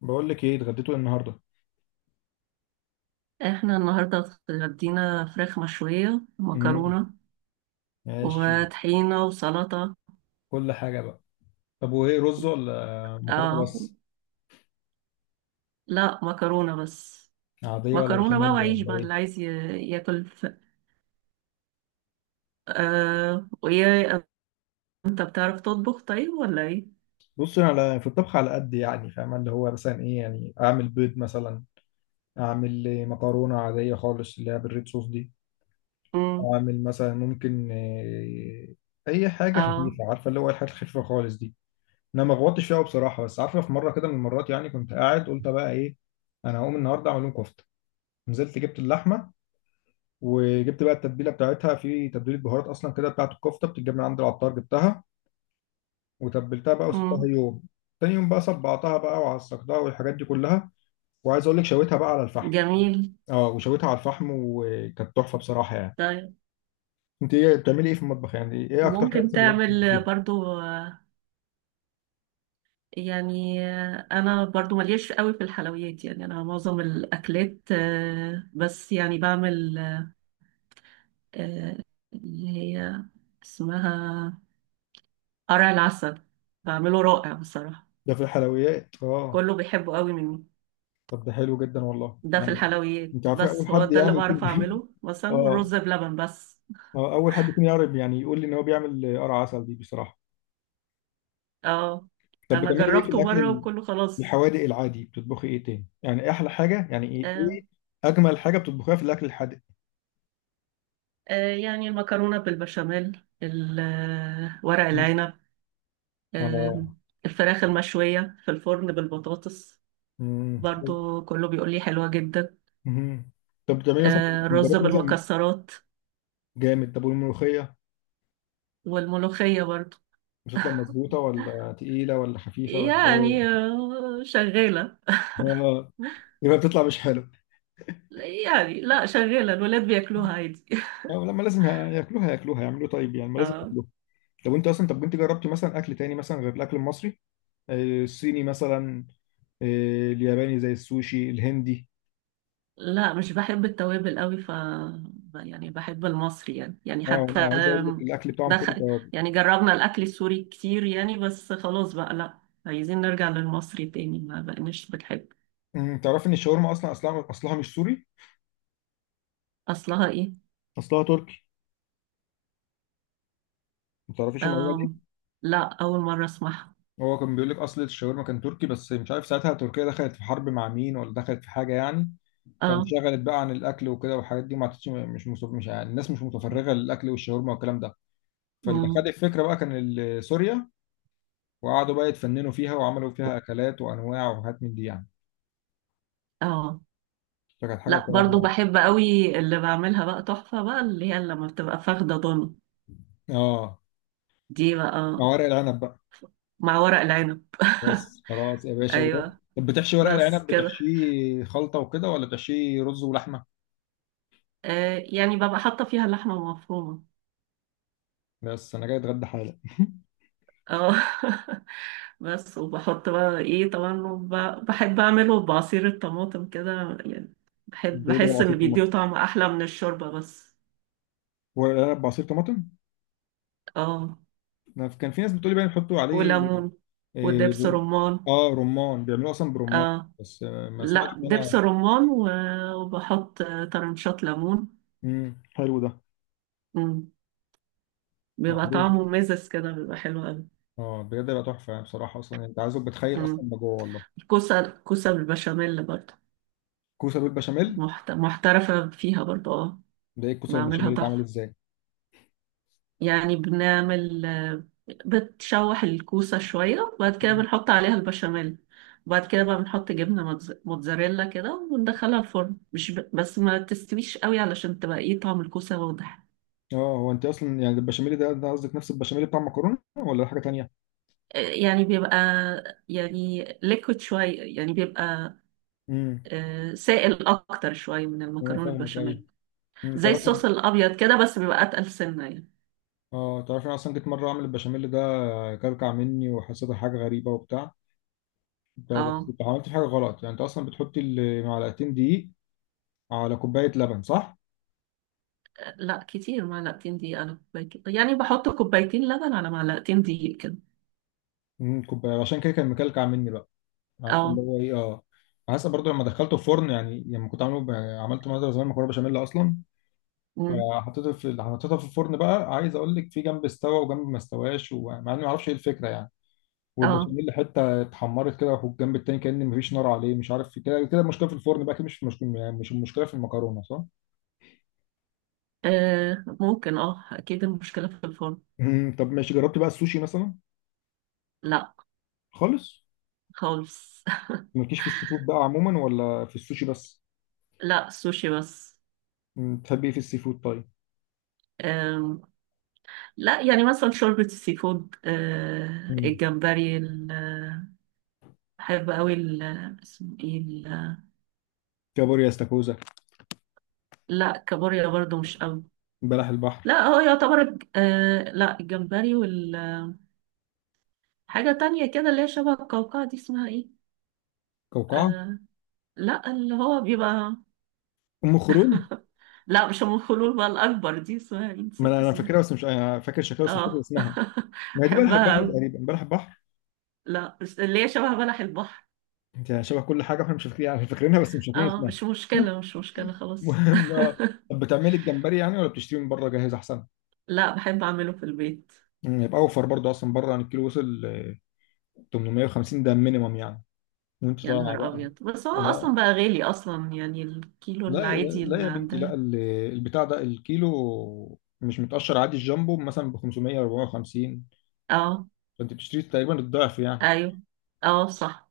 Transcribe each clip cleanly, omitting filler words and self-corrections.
بقول لك ايه، اتغديتوا إيه النهارده؟ احنا النهاردة اتغدينا فراخ مشوية مم. ومكرونة ماشي. وطحينة وسلطة. كل حاجه بقى. طب وايه، رز ولا مكرونه اه. بس؟ لا، مكرونة بس. عاديه ولا مكرونة بقى بشاميل وعيش بقى ولا ايه؟ اللي عايز ياكل ويا انت بتعرف تطبخ طيب ولا ايه؟ بص، انا في الطبخ على قد يعني، فاهم اللي هو مثلا ايه، يعني اعمل بيض مثلا، اعمل إيه، مكرونه عاديه خالص اللي هي بالريد صوص دي، مم. اعمل مثلا ممكن إيه اي حاجه اه. خفيفه، عارفه اللي هو الحاجات الخفيفه خالص دي. انا ما غوطتش فيها بصراحه، بس عارفه في مره كده من المرات، يعني كنت قاعد قلت بقى ايه، انا هقوم النهارده اعمل لهم كفته. نزلت جبت اللحمه، وجبت بقى التتبيله بتاعتها، في تتبيله بهارات اصلا كده بتاعت الكفته بتتجاب من عند العطار، جبتها وتبلتها بقى وسبتها مم. يوم. تاني يوم بقى صبعتها بقى وعصقتها والحاجات دي كلها، وعايز اقول لك شويتها بقى على الفحم. جميل. اه، وشويتها على الفحم وكانت تحفه بصراحه يعني. طيب. انت ايه بتعملي ايه في المطبخ يعني، ايه اكتر حاجه ممكن مثلاً بتعملي؟ تعمل برضو يعني انا برضو مليش قوي في الحلويات، يعني انا معظم الاكلات بس يعني بعمل آه، اللي هي اسمها قرع العسل. بعمله رائع بصراحة. ده في الحلويات اه. كله بيحبه قوي مني. طب ده حلو جدا والله ده في يعني. الحلويات، انت عارف اول بس هو حد ده اللي يعني يكون بعرف اعمله مثلا، اه. والرز بلبن بس. اول حد يكون يعرف يعني يقول لي ان هو بيعمل قرع عسل دي بصراحه. اه، طب انا بتعملي ايه في جربته الاكل مرة ال- وكله خلاص. الحوادق العادي، بتطبخي ايه تاني يعني، إيه احلى حاجه، يعني ايه آه، ايه اجمل حاجه بتطبخيها في الاكل الحادق؟ يعني المكرونة بالبشاميل ورق العنب. آه، اه. الفراخ المشوية في الفرن بالبطاطس. حلو. برضو كله بيقول لي حلوة جدا. مهم. طب بتعملي مثلا الرز جربت مثلا بالمكسرات. جامد، طب والملوخيه والملوخية برضو. بتطلع مظبوطه ولا تقيله ولا خفيفه ولا ايه؟ يعني شغالة. آه، يبقى بتطلع مش حلو. يعني لا، شغالة، الولاد بياكلوها عادي. اه، لما لازم ياكلوها ياكلوها، يعملوا طيب يعني، ما لازم اه. ياكلوها. طب انت اصلا، طب انت جربتي مثلا اكل تاني مثلا غير الاكل المصري؟ الصيني مثلا، الياباني زي السوشي، الهندي؟ لا مش بحب التوابل قوي يعني بحب المصري يعني اه حتى انا عايز اقول لك الاكل بتاعهم كله دخل. توابل. يعني جربنا الأكل السوري كتير يعني، بس خلاص بقى لا، عايزين نرجع للمصري تاني. ما بقناش بنحب. تعرفي ان الشاورما اصلا اصلها مش سوري، أصلها إيه؟ اصلها تركي. ما تعرفيش المعلومه دي. آم، لا، أول مرة أسمعها. هو كان بيقول لك اصل الشاورما كان تركي، بس مش عارف ساعتها تركيا دخلت في حرب مع مين ولا دخلت في حاجه يعني، اه. فانشغلت بقى عن الاكل وكده والحاجات دي ما عادتش، مش يعني الناس مش متفرغه للاكل والشاورما والكلام ده. فاللي خد أمم. الفكره بقى كان سوريا، وقعدوا بقى يتفننوا فيها وعملوا فيها اكلات وانواع وحاجات من دي يعني. اه، فكانت حاجه لا برضو بصراحه. بحب قوي اللي بعملها بقى تحفة بقى، اللي هي لما بتبقى فاخدة ضن اه، دي بقى. مع ورق العنب بقى. مع ورق العنب. بس خلاص يا باشا ايوه، طب بتحشي ورق بس العنب كده. بتحشيه خلطة وكده، ولا بتحشيه رز ولحمة؟ يعني ببقى حاطه فيها لحمه مفرومه. بس أنا جاي أتغدى حالا اه. بس وبحط بقى ايه طبعا، بحب اعمله بعصير الطماطم كده، يعني بحب ده ده بحس بعصير ان بيديه طماطم؟ طعم احلى من الشوربه بس. ورق العنب بعصير طماطم؟ اه. أنا كان في ناس بتقولي بقى بيحطوا عليه وليمون. إيه ودبس رمان. آه رمان، بيعملوه أصلا برمان؟ اه. بس ما سمعتش لا دبس أنا. رمان وبحط طرنشات ليمون. مم. حلو ده. مم. بيبقى معروف. طعمه مزز كده، بيبقى حلو اه بجد بقى تحفة يعني، بصراحة أصلا يعني أنت عايزك بتخيل قوي. أصلا ما جوه والله. كوسة بالبشاميل برضه. كوسة بالبشاميل، محترفة فيها برضه. اه. ده إيه الكوسة بعملها بالبشاميل دي اتعمل تحفة. إزاي؟ يعني بنعمل بتشوح الكوسة شوية، وبعد كده مم. بنحط عليها البشاميل. وبعد كده بقى بنحط جبنة موتزاريلا كده وندخلها الفرن، مش بس ما تستويش قوي علشان تبقى ايه طعم الكوسة واضح. اه هو أنت أصلا يعني البشاميل ده، ده قصدك نفس البشاميل بتاع المكرونة ولا حاجة تانية؟ يعني بيبقى يعني ليكويد شوية، يعني بيبقى مم. سائل أكتر شوية من انا المكرونة فاهمك ايوه. البشاميل. زي تعرفي. الصوص الأبيض كده، بس بيبقى أتقل سنة يعني. اه تعرفي أنا اصلا جيت مره اعمل البشاميل ده، كلكع مني وحسيتها حاجه غريبه وبتاع. انت بس اه. انت عملت حاجه غلط يعني، انت اصلا بتحطي معلقتين دقيق على كوبايه لبن صح؟ لا كتير، معلقتين دقيق على كوبايتين، يعني بحط كوبايتين لبن على معلقتين دقيق كده. كوبايه، عشان كده كان مكلكع مني بقى. عارفه اللي اه. هو ايه، اه حاسس برضه لما دخلته الفرن يعني، لما كنت عملت مره زمان مكرونه بشاميل اصلا، مم. فحطيته في حطيتها في الفرن بقى. عايز اقول لك في جنب استوى وجنب ما استواش، ومع اني ما اعرفش ايه الفكره يعني، اه. والبشاميل حته اتحمرت كده في الجنب التاني، كأن مفيش نار عليه، مش عارف، في كده كده المشكله في الفرن بقى، كده مش في المشكله يعني، مش المشكله في المكرونه صح؟ ممكن، اكيد المشكلة في الفرن. مم. طب ماشي، جربت بقى السوشي مثلا؟ لا، خالص؟ خالص. مالكيش في السي فود بقى عموما، ولا في السوشي بس؟ لا، سوشي بس. مم. بتحبي ايه في السي فود طيب؟ آم، لا يعني مثلا شوربة السي فود، مم. الجمبري بحب قوي اسمه ايه كابوريا، استاكوزا؟ لا، كابوريا برضو مش قوي. بلح البحر؟ لا هو يعتبر لا الجمبري والحاجة تانية كده، اللي هي شبه القوقعة دي اسمها ايه؟ كوكعه؟ آه، لا اللي هو بيبقى، ام خرون؟ لا مش ام الخلول، بقى الاكبر دي اسمها ايه، ما انا نسيت أنا اسمها. فاكرها، بس مش أنا فاكر شكلها، بس مش فاكر اه. اسمها. ما هي دي بلح بحبها البحر أوي. تقريبا، بلح البحر. لا، مش اللي هي شبه بلح البحر. انت شبه كل حاجه، احنا مش فاكرين يعني، فاكرينها بس مش فاكرين اه، اسمها. مش مشكله مش مشكله خلاص. المهم طب بتعملي الجمبري يعني، ولا بتشتري من بره جاهز احسن؟ لا، بحب اعمله في البيت. مم، يبقى اوفر برضه، اصلا بره عن الكيلو وصل 850، ده مينيمم يعني وانت يا طالع نهار بقى. ابيض، بس هو اصلا آه، بقى غالي اصلا، يعني الكيلو لا، العادي لا اللي يا بنتي، عندها. لا ال- البتاع ده الكيلو مش متقشر عادي، الجامبو مثلا ب 500 450، اه. فانت بتشتري تقريبا الضعف يعني. ايوه. اه صح.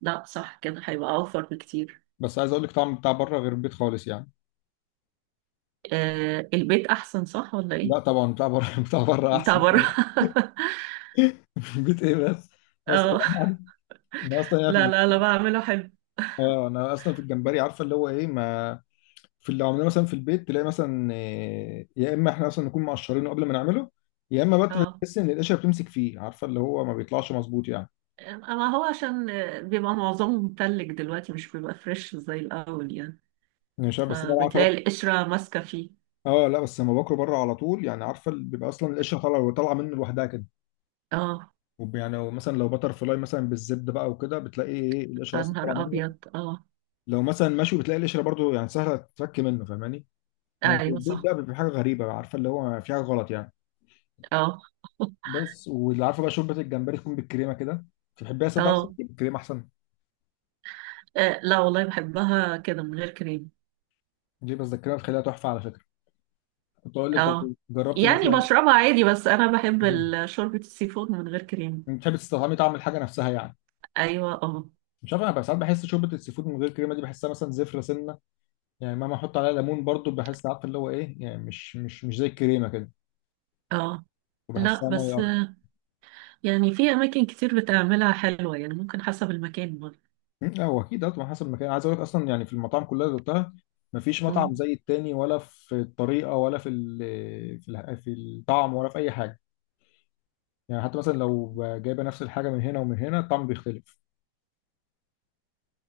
لا، صح كده، هيبقى اوفر بكتير. بس عايز اقول لك طعم بتاع بره غير البيت خالص يعني. البيت احسن صح ولا لا ايه؟ طبعا بتاع بره بتاع بره بتاع احسن بره. طبعا البيت ايه بس. انا اه، اصلا، انا اصلا يعني في لا لا لا، بعمله حلو. اه انا اصلا في الجمبري عارفه اللي هو ايه، ما في اللي عملناه مثلا في البيت تلاقي مثلا يا اما احنا اصلا نكون مقشرينه قبل ما نعمله، يا اما بقى اه، تحس ان القشره بتمسك فيه، عارفه اللي هو ما بيطلعش مظبوط يعني، ما هو عشان بيبقى معظمه متلج دلوقتي، مش بيبقى فريش زي الأول يعني. يعني مش عارف بس انا عارفه. فبتلاقي القشرة ماسكة فيه. اه لا بس لما باكله بره على طول يعني، عارفه اللي بيبقى اصلا القشره طالعه طالعه منه لوحدها كده. اه. يعني مثلا لو بتر فلاي مثلا بالزبده بقى وكده، بتلاقي ايه القشره يا اصلا طالعه نهار منه. أبيض. اه. لو مثلا مشوي بتلاقي القشره برضو يعني سهله تتفك منه، فاهماني. انما في أيوة البيت صح. بقى بيبقى حاجه غريبه، عارفه اللي هو في حاجه غلط يعني. اه. بس واللي عارفه بقى شوربه الجمبري تكون بالكريمه كده، تحبيها ساده اصلا اه، ولا بالكريمه احسن؟ لا والله بحبها كده من غير كريم. دي بتذكرها بخليها تحفه على فكره. كنت اقول لك طب اه. جربت يعني مثلا، بشربها عادي، بس أنا بحب مم. شوربة السي فود من غير كريم. بتحب تستطعمي طعم الحاجه نفسها يعني؟ أيوة. اه. مش عارف انا بقى، ساعات بحس شوربه السي فود من غير كريمه دي بحسها مثلا زفره سنه يعني، مهما احط عليها ليمون برضو بحس عارف اللي هو ايه يعني، مش مش مش زي الكريمه كده، اه. لا وبحسها ميه بس اكتر. يعني في أماكن كتير بتعملها حلوة، يعني ممكن حسب المكان برضه. مم، لا هو اكيد طبعا حسب المكان، عايز اقول لك اصلا يعني في المطاعم كلها اللي دقتها مفيش مطعم زي التاني، ولا في الطريقه ولا في ال، في في الطعم ولا في اي حاجه. يعني حتى مثلا لو جايبه نفس الحاجه من هنا ومن هنا الطعم بيختلف.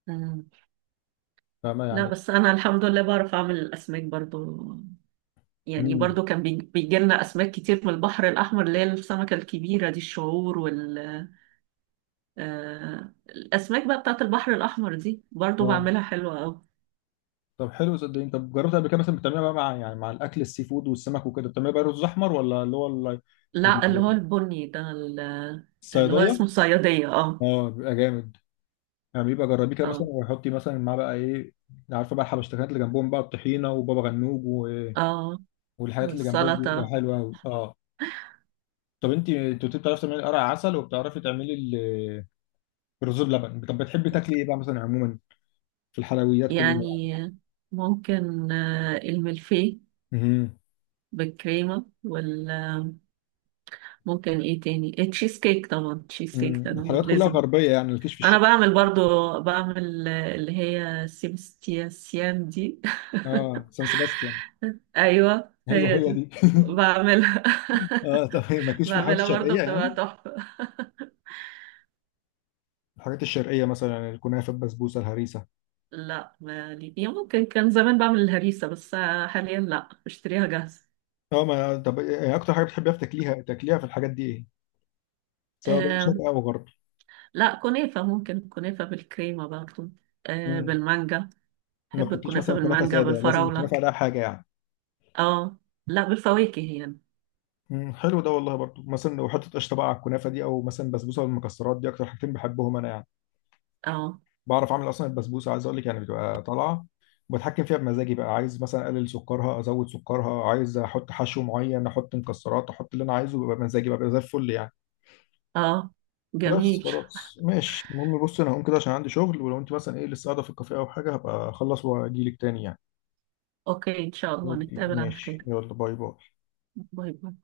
مم. فاهمه لا يعني. بس انا الحمد لله بعرف اعمل الاسماك برضو. يعني برضو كان بيجي لنا اسماك كتير من البحر الاحمر، اللي هي السمكه الكبيره دي الشعور الاسماك بقى بتاعت البحر الاحمر دي برضو امم، بعملها حلوه قوي. طب حلو صدقني. طب جربت قبل كده مثلا بتعملها بقى مع يعني، مع الاكل السي فود والسمك وكده، بتعملها بقى رز احمر ولا اللي هو لا اللي هو البني ده اللي هو الصياديه. اسمه صياديه. اه. اه بيبقى جامد يعني، بيبقى جربيه كده مثلا اه. وحطي مثلا معاه بقى ايه، عارفه بقى الحبشتكنات اللي جنبهم بقى الطحينه وبابا غنوج اه. والحاجات اللي جنبهم دي، بتبقى والسلطه. حلوه قوي اه. طب انت انت قلت بتعرفي تعملي قرع عسل، وبتعرفي تعملي الرز بلبن. طب بتحبي تاكلي ايه بقى مثلا عموما في الحلويات كلها؟ يعني ممكن الملفيه امم. بالكريمه ممكن ايه تاني، التشيز كيك طبعا، التشيز كيك ده أنا الحلويات كلها لازم. غربيه يعني، الكشف انا الشرقي. بعمل برضو، بعمل اللي هي سيبستياسيان دي. اه سان سيباستيان. ايوه ايوه هي هي دي. دي. بعملها. اه طب مالكيش في الحلويات بعملها برضو الشرقيه بتبقى يعني، تحفة. الحاجات الشرقيه مثلا الكنافه البسبوسه الهريسه؟ لا مالي يعني، ممكن كان زمان بعمل الهريسة بس حاليا لا، بشتريها جاهزة. اه ما طب إيه اكتر حاجه بتحبيها في تاكليها تاكليها في الحاجات دي ايه، سواء بقى شرق آه او غرب؟ لا، كنافة، ممكن كنافة بالكريمة برضو. مم. بالمانجا. ما بحب بتاكليش الكنافة مثلا كنافه بالمانجا ساده، لازم بالفراولة. الكنافه عليها حاجه يعني؟ اه. لا، بالفواكه يعني. مم. حلو ده والله. برضو مثلا لو حطيت قشطه بقى على الكنافه دي، او مثلا بسبوسه والمكسرات، دي اكتر حاجتين بحبهم انا يعني. اه. بعرف اعمل اصلا البسبوسه، عايز اقول لك يعني بتبقى طالعه، بتحكم فيها بمزاجي بقى، عايز مثلا اقلل سكرها، ازود سكرها، عايز احط حشو معين، احط مكسرات، احط اللي انا عايزه، بيبقى بمزاجي بقى بيبقى زي الفل يعني. اه بس جميل. خلاص ماشي. المهم بص انا هقوم كده عشان عندي شغل، ولو انت مثلا ايه لسه قاعده في الكافيه او حاجه، هبقى اخلص واجيلك تاني يعني. اوكي، ان شاء الله اوكي نتقابل على ماشي، خير. يلا باي باي. باي باي.